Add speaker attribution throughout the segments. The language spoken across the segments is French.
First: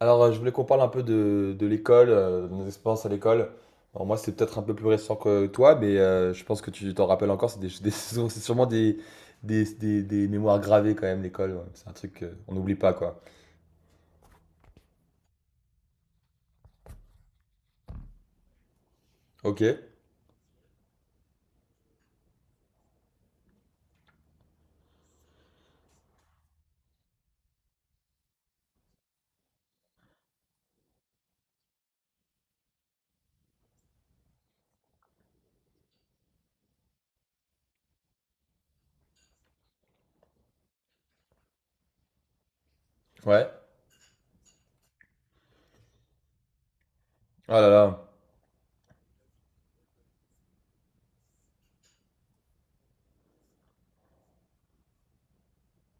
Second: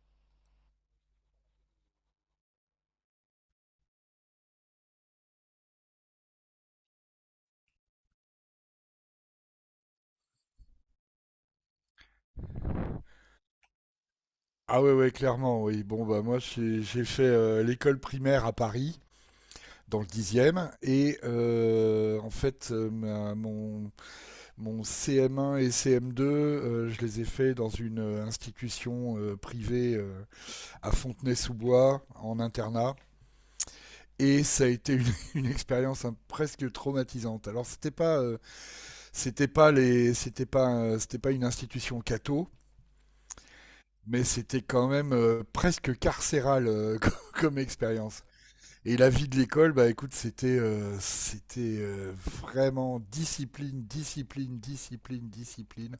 Speaker 1: Alors, je voulais qu'on parle un peu de l'école, de nos expériences à l'école. Alors, moi, c'est peut-être un peu plus récent que toi, mais je pense que tu t'en rappelles encore. C'est c'est sûrement des mémoires gravées quand même, l'école. Ouais. C'est un truc qu'on n'oublie pas, quoi.
Speaker 2: Ah ouais, ouais, clairement, oui. Bon, bah moi, j'ai fait l'école primaire à Paris,
Speaker 1: Ok,
Speaker 2: dans le dixième et en fait, ma- mon CM1 et CM2, je les ai faits dans une institution privée à Fontenay-sous-Bois, en internat. Et ça a été une, une expérience hein, presque traumatisante. Alors c'était pas les, c'était pas une institution catho,
Speaker 1: ouais.
Speaker 2: mais c'était quand même presque carcéral
Speaker 1: Oh
Speaker 2: comme
Speaker 1: là là.
Speaker 2: expérience. Et la vie de l'école, bah écoute, c'était vraiment discipline, discipline, discipline, discipline.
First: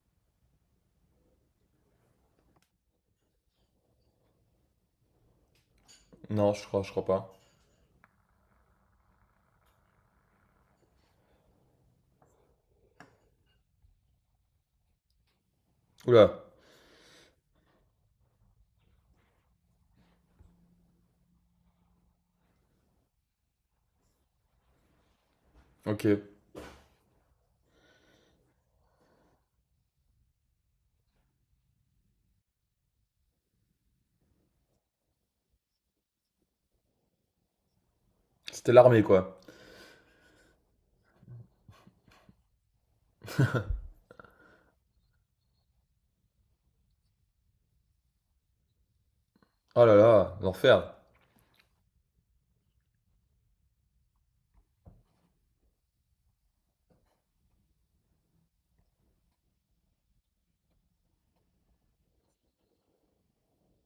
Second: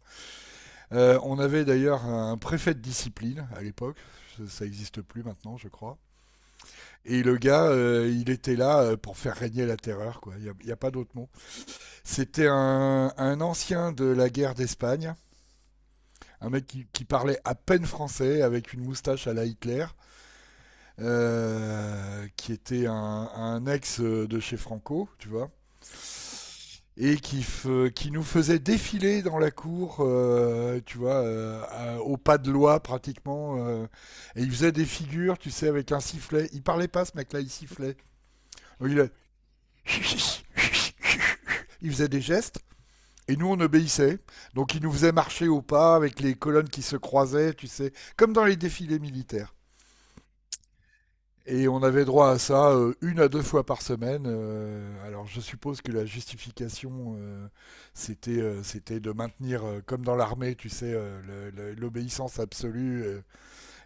Speaker 2: On avait d'ailleurs un préfet de discipline à l'époque, ça existe plus maintenant, je crois.
Speaker 1: Non, je crois
Speaker 2: Et
Speaker 1: pas.
Speaker 2: le gars, il était là pour faire régner la terreur, quoi. Il y a pas d'autre mot. C'était un ancien de la guerre d'Espagne,
Speaker 1: Oula,
Speaker 2: un mec qui parlait à peine français, avec une moustache à la Hitler, qui était un ex de chez Franco, tu vois,
Speaker 1: ok.
Speaker 2: et qui nous faisait défiler dans la cour, tu vois, au pas de loi pratiquement, et il faisait des figures, tu sais, avec un sifflet. Il parlait pas, ce mec-là, il sifflait.
Speaker 1: C'était
Speaker 2: Donc, il,
Speaker 1: l'armée,
Speaker 2: a-
Speaker 1: quoi.
Speaker 2: il faisait des gestes. Et nous, on obéissait. Donc, il nous faisait marcher au pas avec les colonnes qui se croisaient, tu sais, comme dans les défilés militaires.
Speaker 1: Oh là là, l'enfer.
Speaker 2: Et on avait droit à ça une à deux fois par semaine. Alors je suppose que la justification, c'était de maintenir, comme dans l'armée, tu sais, l'obéissance absolue euh,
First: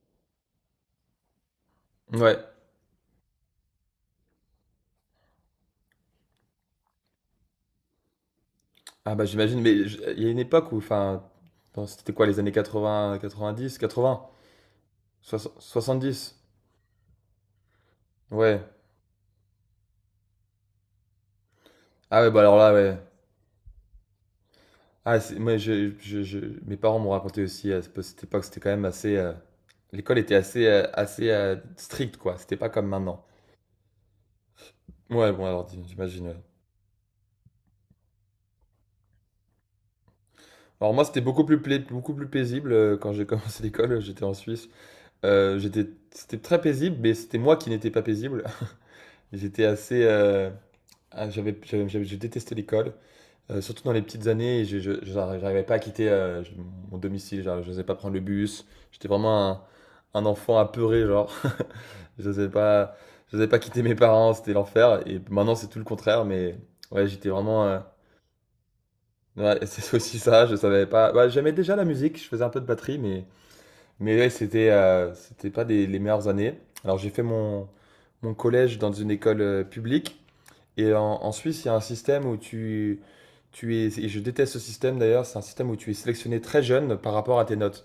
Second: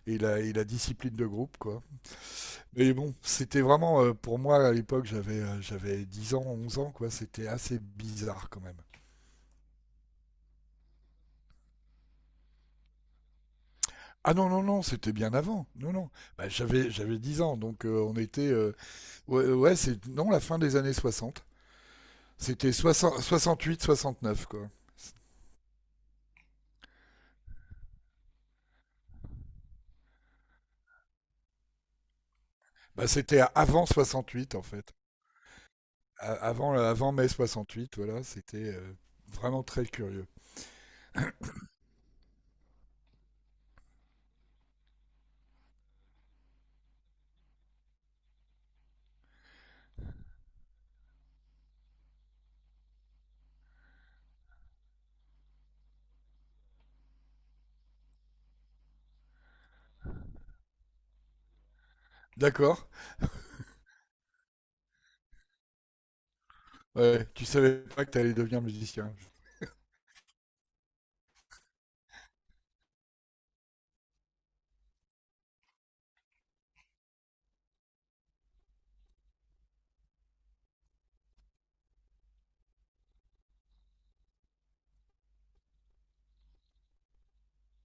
Speaker 2: et, la, et la discipline de groupe, quoi.
Speaker 1: Ouais.
Speaker 2: Mais bon, c'était vraiment, pour moi, à l'époque, j'avais 10 ans, 11 ans, quoi. C'était assez bizarre quand même.
Speaker 1: Ah bah j'imagine, mais il y a une époque où, enfin, bon, c'était quoi, les années 80, 90, 80,
Speaker 2: Ah non, non, non, c'était bien avant. Non, non.
Speaker 1: 70.
Speaker 2: Bah, j'avais 10 ans, donc on était...
Speaker 1: Ouais.
Speaker 2: Non, la fin des années 60.
Speaker 1: Ah ouais, bah alors
Speaker 2: C'était
Speaker 1: là, ouais.
Speaker 2: soixante-huit, soixante-neuf, quoi.
Speaker 1: Ah, moi, mes parents m'ont raconté aussi à cette époque, c'était quand même assez. L'école était assez, assez stricte, quoi. C'était pas comme
Speaker 2: Bah,
Speaker 1: maintenant.
Speaker 2: c'était avant 68 en fait.
Speaker 1: Ouais, bon, alors j'imagine. Ouais.
Speaker 2: Avant, avant mai soixante-huit, voilà, c'était vraiment très curieux.
Speaker 1: Alors moi, c'était beaucoup plus paisible, quand j'ai commencé l'école. J'étais en Suisse. C'était très paisible, mais c'était moi qui n'étais pas paisible. J'étais assez. Je détestais l'école. Surtout dans les petites années, je j'arri j'arrivais pas à quitter, je mon domicile, genre j'osais pas prendre le bus. J'étais vraiment un enfant apeuré genre. Je J'osais
Speaker 2: D'accord.
Speaker 1: pas je j'osais pas quitter mes parents, c'était l'enfer et maintenant c'est tout le contraire mais ouais,
Speaker 2: Ouais,
Speaker 1: j'étais
Speaker 2: tu
Speaker 1: vraiment.
Speaker 2: savais pas que t'allais devenir musicien.
Speaker 1: Ouais, c'est aussi ça, je savais pas. Bah, j'aimais déjà la musique, je faisais un peu de batterie mais ouais, c'était pas des les meilleures années. Alors j'ai fait mon collège dans une école, publique et en Suisse, il y a un système où et je déteste ce système d'ailleurs, c'est un système où tu es sélectionné très jeune par rapport à tes notes.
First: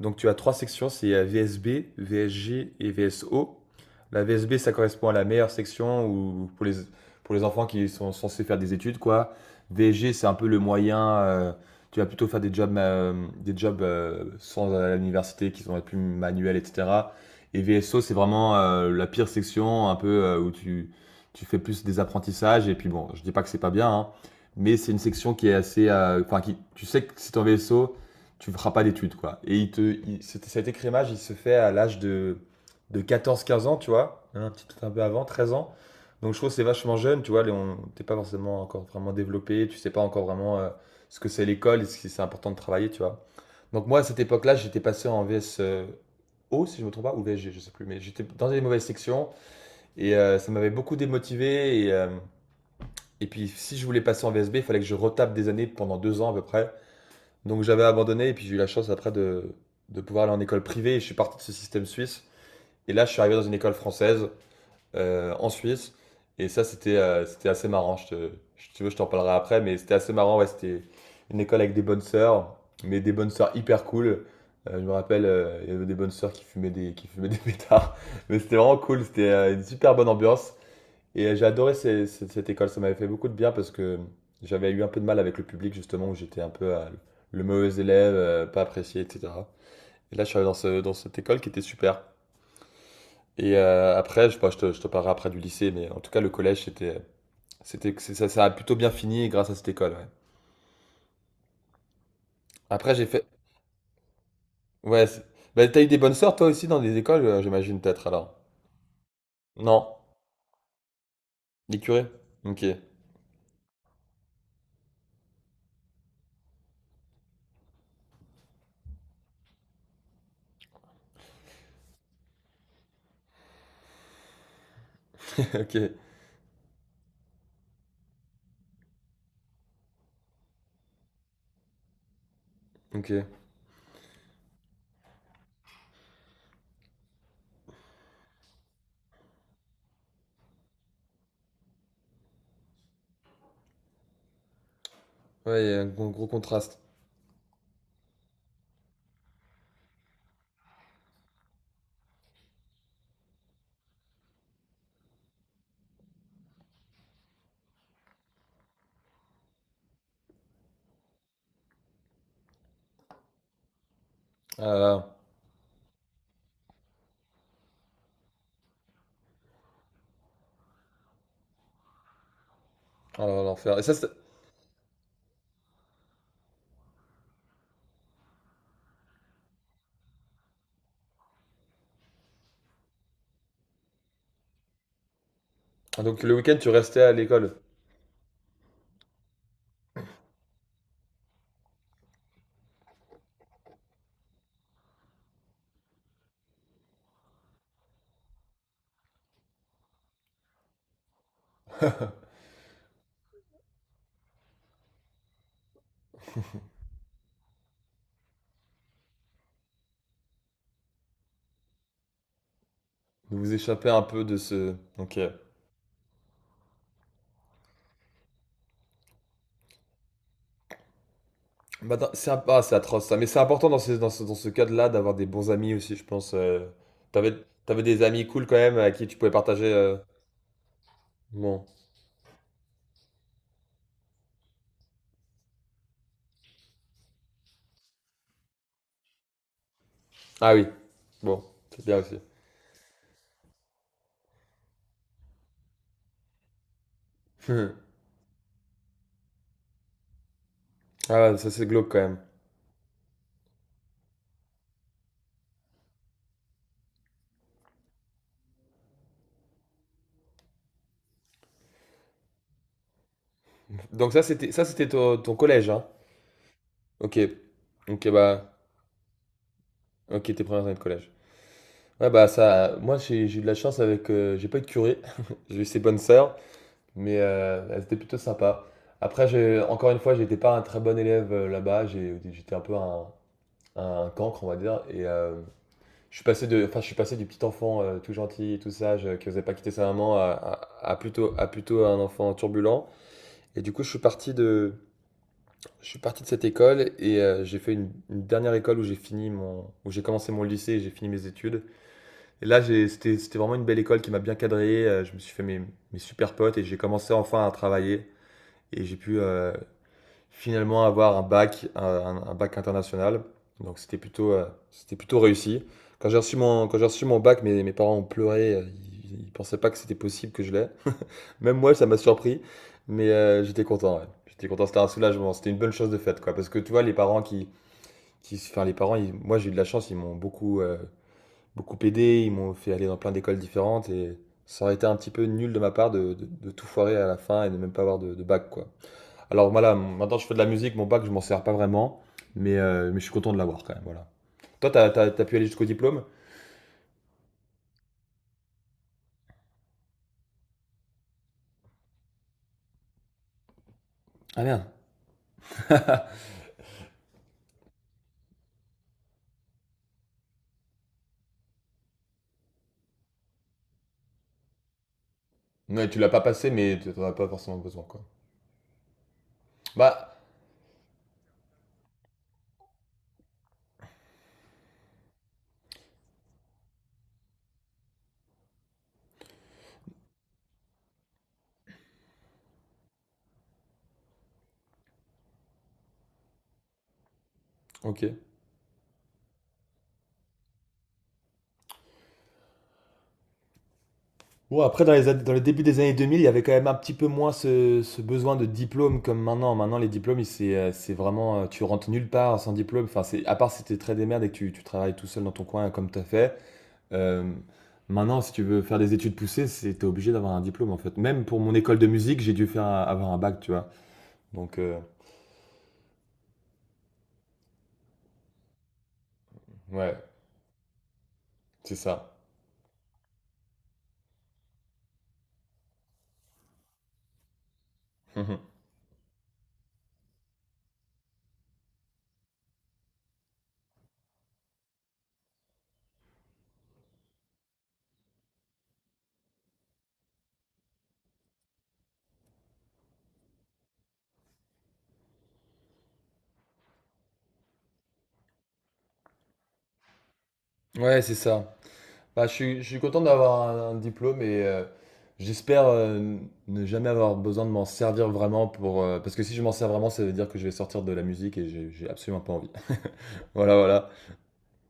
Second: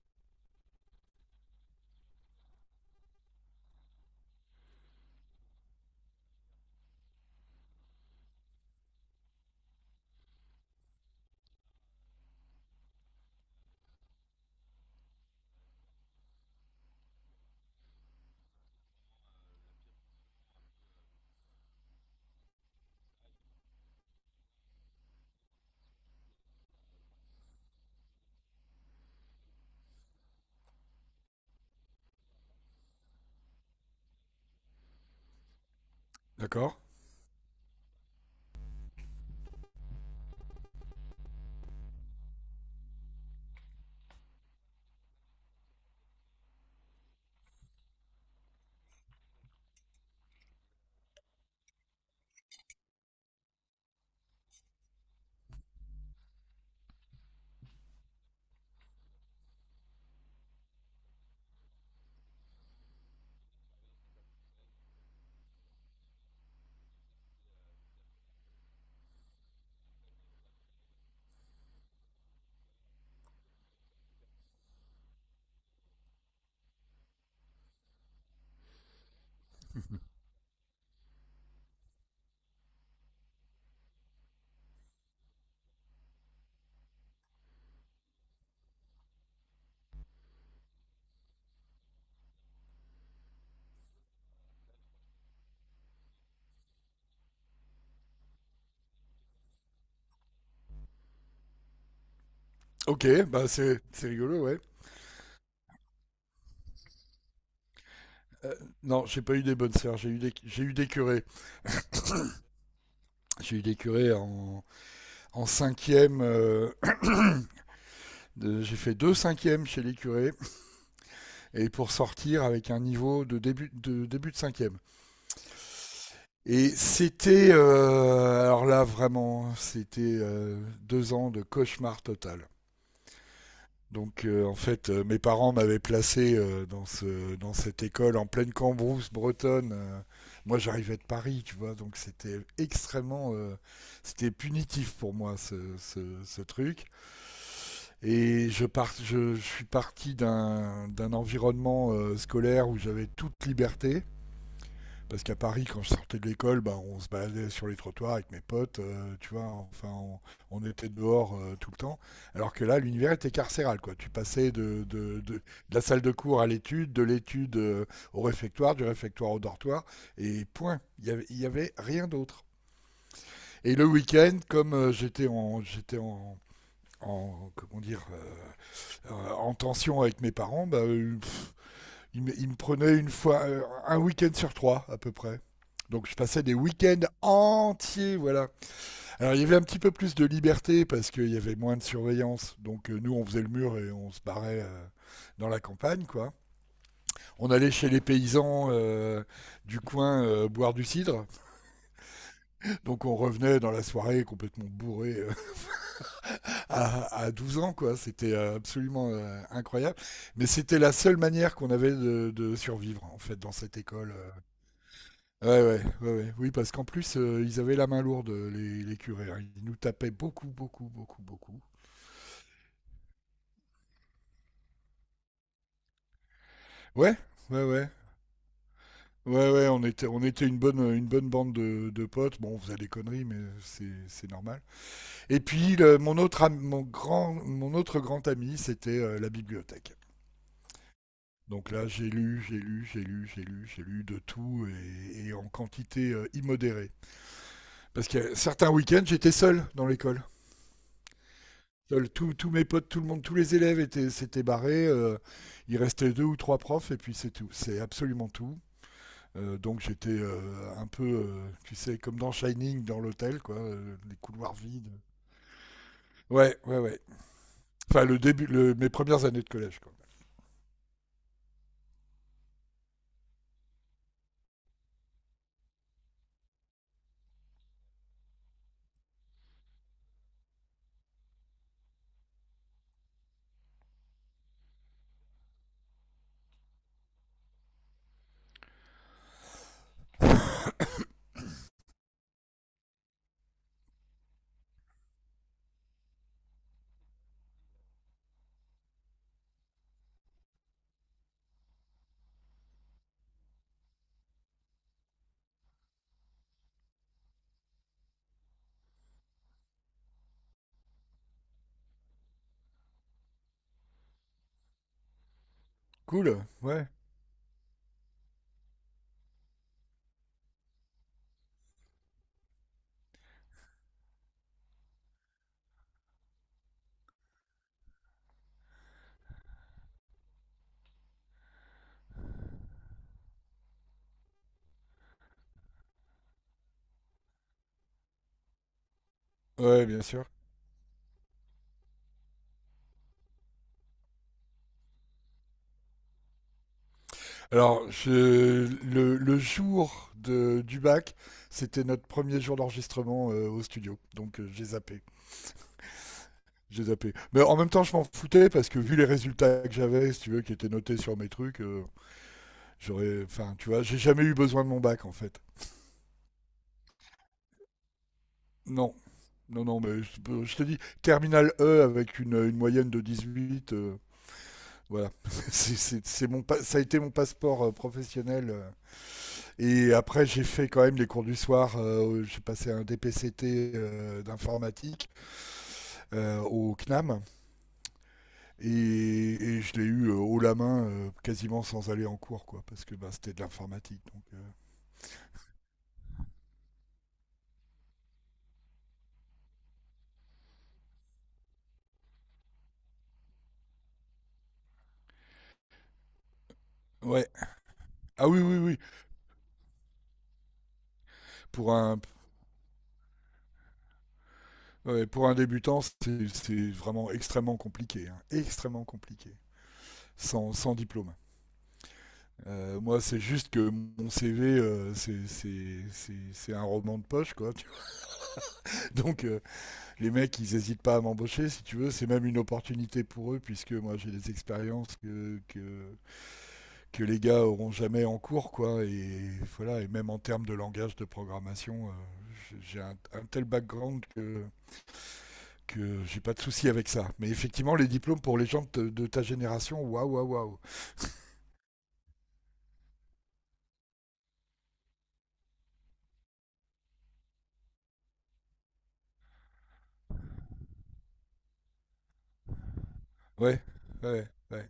Speaker 1: Donc tu as trois sections, c'est VSB, VSG et VSO. La VSB, ça correspond à la meilleure section où, pour les enfants qui sont censés faire des études, quoi. VSG, c'est un peu le moyen, tu vas plutôt faire des jobs sans à l'université qui sont plus manuels, etc. Et VSO, c'est vraiment la pire section, un peu, où tu fais plus des apprentissages. Et puis bon, je dis pas que c'est pas bien, hein, mais c'est une section qui est assez. Enfin, tu sais que c'est ton vaisseau, tu ne feras pas d'études, quoi. Et cet écrémage, il se fait à l'âge de 14-15 ans, tu vois, hein, un petit peut-être un peu avant, 13 ans. Donc je trouve que c'est
Speaker 2: D'accord.
Speaker 1: vachement jeune, tu vois, t'es pas forcément encore vraiment développé, tu sais pas encore vraiment ce que c'est l'école et si c'est important de travailler, tu vois. Donc moi, à cette époque-là, j'étais passé en VS. O, si je me trompe pas, ou VSG, je sais plus, mais j'étais dans des mauvaises sections et ça m'avait beaucoup démotivé et puis, si je voulais passer en VSB, il fallait que je retape des années pendant 2 ans à peu près. Donc, j'avais abandonné et puis j'ai eu la chance après de pouvoir aller en école privée et je suis parti de ce système suisse. Et là, je suis arrivé dans une école française, en Suisse. Et ça, c'était assez marrant. Si tu veux, je t'en parlerai après, mais c'était assez marrant. Ouais, c'était une école avec des bonnes sœurs, mais des bonnes sœurs hyper cool. Je me rappelle, il y avait des bonnes sœurs qui fumaient des pétards. Mais c'était vraiment cool. C'était une super bonne ambiance. Et j'ai adoré cette école, ça m'avait fait beaucoup de bien parce que j'avais eu un peu de mal avec le public justement, où j'étais un peu le mauvais élève, pas apprécié, etc. Et là, je suis allé dans cette école qui était super. Et après, bon, je te parlerai après du lycée, mais en tout cas, le collège, ça a plutôt bien fini grâce à cette école. Ouais. Après, j'ai
Speaker 2: Ok,
Speaker 1: fait.
Speaker 2: bah c'est rigolo, ouais.
Speaker 1: Ouais, bah, t'as eu des bonnes sœurs toi aussi dans des écoles, j'imagine peut-être alors.
Speaker 2: Euh, non, j'ai pas eu des bonnes
Speaker 1: Non?
Speaker 2: sœurs, j'ai eu des curés.
Speaker 1: Les curés? Ok.
Speaker 2: J'ai eu des curés en, en cinquième, j'ai fait 2 cinquièmes chez les curés, et pour sortir avec un niveau début de cinquième.
Speaker 1: Ok.
Speaker 2: Et c'était, alors là vraiment, c'était 2 ans de cauchemar total.
Speaker 1: Ok.
Speaker 2: Donc mes parents m'avaient placé dans cette école en pleine Cambrousse bretonne. Moi, j'arrivais de Paris, tu vois, donc c'était extrêmement, c'était punitif pour moi
Speaker 1: Ouais, il y a un gros, gros
Speaker 2: ce
Speaker 1: contraste.
Speaker 2: truc. Et je suis parti d'un environnement scolaire où j'avais toute liberté. Parce qu'à Paris, quand je sortais de l'école, bah, on se baladait sur les trottoirs avec mes potes, tu vois, on était dehors tout le temps. Alors que là, l'univers était carcéral, quoi. Tu passais
Speaker 1: Ah là là.
Speaker 2: de la salle de cours à l'étude, de l'étude au réfectoire, du réfectoire au dortoir, et point. Il y avait rien d'autre.
Speaker 1: Ah là là,
Speaker 2: Et
Speaker 1: l'enfer. Et
Speaker 2: le
Speaker 1: ça,
Speaker 2: week-end, comme j'étais en, comment dire, en tension avec mes parents, bah, il me prenait une fois un week-end sur trois à peu près.
Speaker 1: ah,
Speaker 2: Donc je
Speaker 1: donc le
Speaker 2: passais des
Speaker 1: week-end, tu
Speaker 2: week-ends
Speaker 1: restais à l'école.
Speaker 2: entiers, voilà. Alors il y avait un petit peu plus de liberté parce qu'il y avait moins de surveillance. Donc nous on faisait le mur et on se barrait dans la campagne, quoi. On allait chez les paysans du coin boire du cidre. Donc on revenait dans la soirée complètement bourré à 12 ans, quoi. C'était absolument incroyable. Mais c'était la seule manière qu'on avait de survivre en fait
Speaker 1: Vous
Speaker 2: dans
Speaker 1: vous
Speaker 2: cette
Speaker 1: échappez un
Speaker 2: école.
Speaker 1: peu de ce. Ok.
Speaker 2: Ouais, ouais, ouais, ouais. Oui, parce qu'en plus, ils avaient la main lourde, les curés, hein. Ils nous tapaient beaucoup, beaucoup, beaucoup, beaucoup.
Speaker 1: Bah, ah, c'est atroce ça, mais c'est important dans ce cadre-là d'avoir des bons amis aussi, je pense.
Speaker 2: Ouais,
Speaker 1: T'avais,
Speaker 2: ouais,
Speaker 1: t'avais
Speaker 2: ouais.
Speaker 1: des amis cool quand même à qui tu pouvais
Speaker 2: Ouais,
Speaker 1: partager...
Speaker 2: ouais,
Speaker 1: euh,
Speaker 2: on était une bonne bande
Speaker 1: Bon.
Speaker 2: de potes. Bon, on faisait des conneries, mais c'est normal. Et puis, mon autre grand ami, c'était la bibliothèque.
Speaker 1: Ah oui. Bon,
Speaker 2: Donc
Speaker 1: c'est
Speaker 2: là,
Speaker 1: bien aussi.
Speaker 2: j'ai lu de tout et en quantité immodérée.
Speaker 1: Hmm.
Speaker 2: Parce que certains week-ends, j'étais seul dans l'école.
Speaker 1: Ah ouais, ça c'est glauque quand
Speaker 2: Seuls
Speaker 1: même.
Speaker 2: tous mes potes, tout le monde, tous les élèves étaient, s'étaient barrés. Il restait deux ou trois profs et puis c'est tout. C'est absolument tout. Donc j'étais un peu, tu sais, comme dans Shining, dans l'hôtel, quoi,
Speaker 1: Donc
Speaker 2: les
Speaker 1: ça c'était
Speaker 2: couloirs
Speaker 1: ça c'était
Speaker 2: vides.
Speaker 1: ton collège, hein.
Speaker 2: Ouais, ouais, ouais.
Speaker 1: Ok. Ok
Speaker 2: Enfin, le début,
Speaker 1: bah.
Speaker 2: mes premières années de collège, quoi.
Speaker 1: Ok, tes premières années de collège. Ouais bah ça. Moi j'ai eu de la chance avec. J'ai pas eu de curé. J'ai eu ses bonnes sœurs. Mais elles étaient plutôt sympas. Après, encore une fois, j'étais pas un très bon élève là-bas. J'étais un peu un cancre, on va dire. Et je suis passé de, enfin, je suis passé du petit enfant tout gentil, et tout sage, qui osait pas quitter sa maman, à plutôt un enfant turbulent. Et du coup, je suis parti de cette école et j'ai fait une dernière école où j'ai commencé mon lycée et j'ai fini mes études. Et là, c'était vraiment une belle école qui m'a bien cadré. Je me suis fait mes super potes et j'ai commencé enfin à travailler. Et j'ai pu finalement avoir un bac, un bac international. Donc c'était plutôt réussi.
Speaker 2: Cool,
Speaker 1: Quand j'ai
Speaker 2: ouais.
Speaker 1: reçu mon bac, mes parents ont pleuré. Ils pensaient pas que c'était possible que je l'aie. Même moi, ça m'a surpris. Mais j'étais content. Ouais. J'étais content. C'était un soulagement. C'était une bonne chose de faite, quoi. Parce que tu vois, les parents qui, enfin, moi, j'ai eu de la chance. Ils m'ont beaucoup aidé. Ils m'ont fait aller dans plein d'écoles différentes et ça aurait été un petit peu nul de ma part de tout foirer à la fin et de même pas avoir de bac, quoi. Alors voilà,
Speaker 2: Ouais, bien
Speaker 1: maintenant
Speaker 2: sûr.
Speaker 1: je fais de la musique, mon bac, je m'en sers pas vraiment, mais je suis content de l'avoir quand même. Voilà. Toi, t'as pu aller jusqu'au diplôme.
Speaker 2: Alors, le jour du bac, c'était notre premier jour d'enregistrement au studio, donc
Speaker 1: Ah merde.
Speaker 2: j'ai zappé. J'ai zappé. Mais en même temps, je m'en foutais parce que vu les résultats que j'avais, si tu veux, qui étaient notés sur mes trucs, j'aurais. Enfin, tu vois, j'ai jamais eu besoin de mon bac en fait.
Speaker 1: Ouais, tu l'as pas passé, mais tu n'en as pas forcément besoin, quoi.
Speaker 2: Non, non, non, mais
Speaker 1: Bah,
Speaker 2: je te dis, terminal E avec une moyenne de 18, voilà. C'est mon, ça a été mon passeport professionnel. Et après, j'ai fait quand même les cours du soir. J'ai passé un DPCT d'informatique au CNAM.
Speaker 1: ok.
Speaker 2: Et, et je l'ai eu haut la main, quasiment sans aller en cours, quoi, parce que bah, c'était de l'informatique. Donc,
Speaker 1: Ouais, après, dans les débuts des années 2000, il y avait quand même un petit peu moins ce besoin de diplôme comme maintenant. Maintenant, les diplômes, c'est vraiment. Tu rentres nulle part sans diplôme. Enfin, à part si t'es très démerde et que tu travailles tout seul dans ton coin comme t'as fait.
Speaker 2: euh, ouais.
Speaker 1: Euh, Maintenant,
Speaker 2: Ah
Speaker 1: si
Speaker 2: oui,
Speaker 1: tu
Speaker 2: oui,
Speaker 1: veux
Speaker 2: oui.
Speaker 1: faire des études poussées, c'est t'es obligé d'avoir un diplôme en fait. Même pour mon
Speaker 2: Pour
Speaker 1: école de
Speaker 2: un,
Speaker 1: musique, j'ai dû faire avoir un bac, tu vois. Donc
Speaker 2: ouais, pour un débutant, c'est vraiment extrêmement compliqué, hein, extrêmement compliqué,
Speaker 1: ouais,
Speaker 2: sans diplôme.
Speaker 1: c'est ça.
Speaker 2: Moi, c'est juste que mon CV, c'est un roman de poche, quoi, tu vois.
Speaker 1: Mhm.
Speaker 2: Donc, euh, les mecs, ils n'hésitent pas à m'embaucher, si tu veux. C'est même une opportunité pour eux, puisque moi, j'ai des expériences que les gars auront jamais en cours, quoi. Et voilà, et même en termes de langage de programmation, j'ai un tel background que j'ai pas de souci avec ça. Mais effectivement, les diplômes pour les gens de ta génération, waouh, waouh, waouh.
Speaker 1: Ouais, c'est ça. Bah, je suis content d'avoir un diplôme et j'espère ne jamais avoir besoin de m'en servir vraiment. Parce que si je m'en sers vraiment, ça veut dire que je vais sortir de la musique et j'ai absolument pas envie. Voilà,
Speaker 2: Ouais,
Speaker 1: voilà.
Speaker 2: ouais, ouais.